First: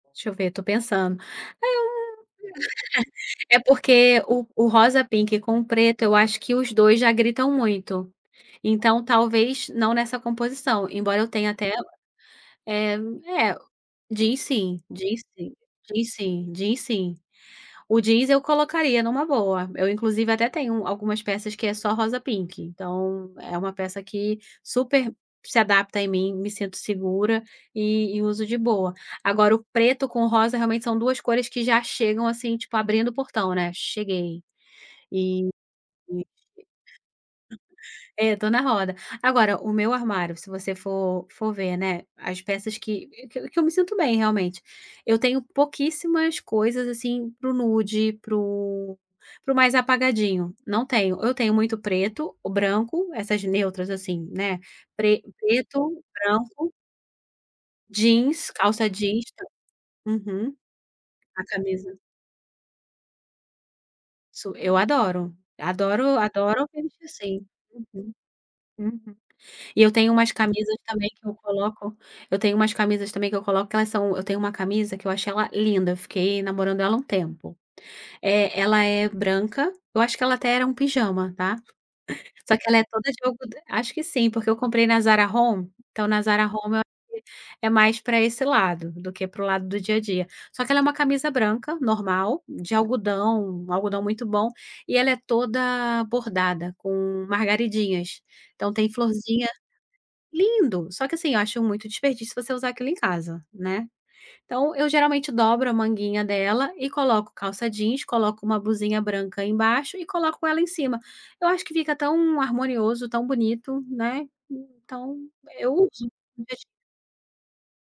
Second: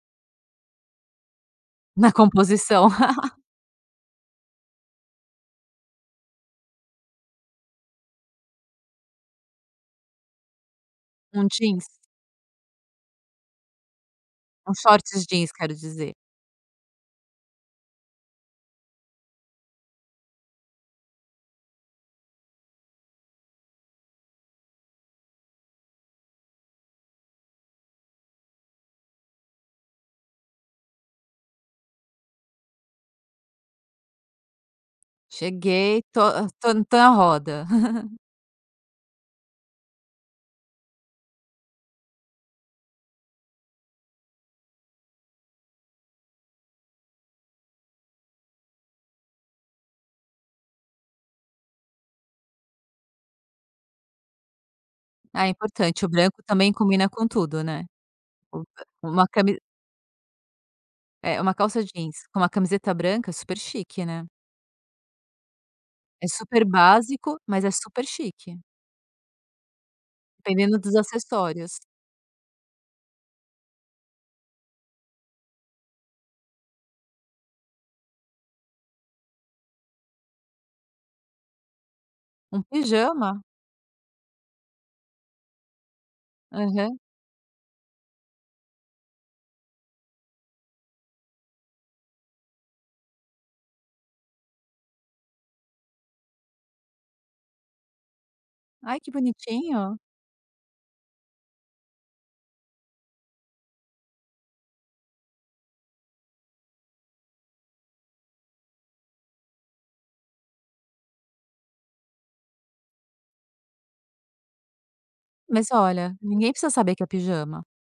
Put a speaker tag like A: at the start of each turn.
A: Deixa eu ver, estou pensando. Ah!
B: Na composição.
A: É porque o o rosa-pink com o preto, eu acho que os 2 já gritam muito. Então, talvez, não nessa composição, embora eu
B: Um
A: tenha até,
B: jeans?
A: eh, é o jeans
B: Um
A: sim, jeans
B: shorts jeans,
A: sim,
B: quero
A: jeans
B: dizer.
A: sim, jeans sim. O jeans, eu colocaria numa boa, eu inclusive até tenho um algumas peças que é só rosa-pink, então é uma peça que super se adapta em mim, me sinto segura, e e uso de boa. Agora o preto com rosa, realmente são 2 cores que já chegam assim, tipo, abrindo o portão, né, "cheguei". E
B: "Cheguei, estou,
A: e
B: ah estou estou na roda".
A: é, estou na roda. Agora, o meu armário, se você for for ver, né, as peças que que que eu me sinto bem, realmente, eu tenho pouquíssimas coisas, assim, para o nude, para o para o mais apagadinho, não tenho. Eu tenho muito preto, branco, essas neutras assim, né, pre
B: Ah, é
A: preto,
B: importante, o branco
A: branco
B: também combina com tudo, né.
A: jeans,
B: [unintelligible]
A: calça jeans
B: uma
A: tam
B: cami
A: Uhum.
B: É,
A: A
B: uma calça
A: camisa
B: jeans com uma camiseta branca, super chique, né.
A: Su eu adoro. Adoro
B: É super
A: adoro me vestir
B: básico,
A: assim.
B: mas é super
A: Uhum.
B: chique.
A: Uhum. E eu tenho umas camisas
B: Dependendo dos
A: também que eu
B: acessórios.
A: coloco eu tenho umas camisas também que eu coloco que elas são eu tenho uma camisa que eu achei ela linda, fiquei namorando ela um tempo. Eh, ela é branca, eu acho que ela até era um pijama, tá. Só
B: Um
A: que ela é toda de
B: pijama?
A: algodã acho que sim, porque eu comprei na Zara Home, então na Zara Home eu acho
B: Aham.
A: que é mais pra esse lado, do que para o lado do dia a dia. Só que ela é uma camisa branca, normal, de algodão, algodão muito bom, e ela é toda bordada, com margaridinhas. Então tem
B: Ai, que
A: florzinha
B: bonitinho.
A: lindo, só que assim, eu acho muito desperdício você usar aquilo em casa, né. Então, eu geralmente dobro a manguinha dela, e coloco calça jeans, coloco uma blusinha branca embaixo, e coloco ela em cima. Eu acho que fica tão harmonioso, tão bonito, né. Então,
B: Mas
A: eu uso.
B: olha,
A: Em
B: ninguém
A: vez de
B: precisa saber que é pijama.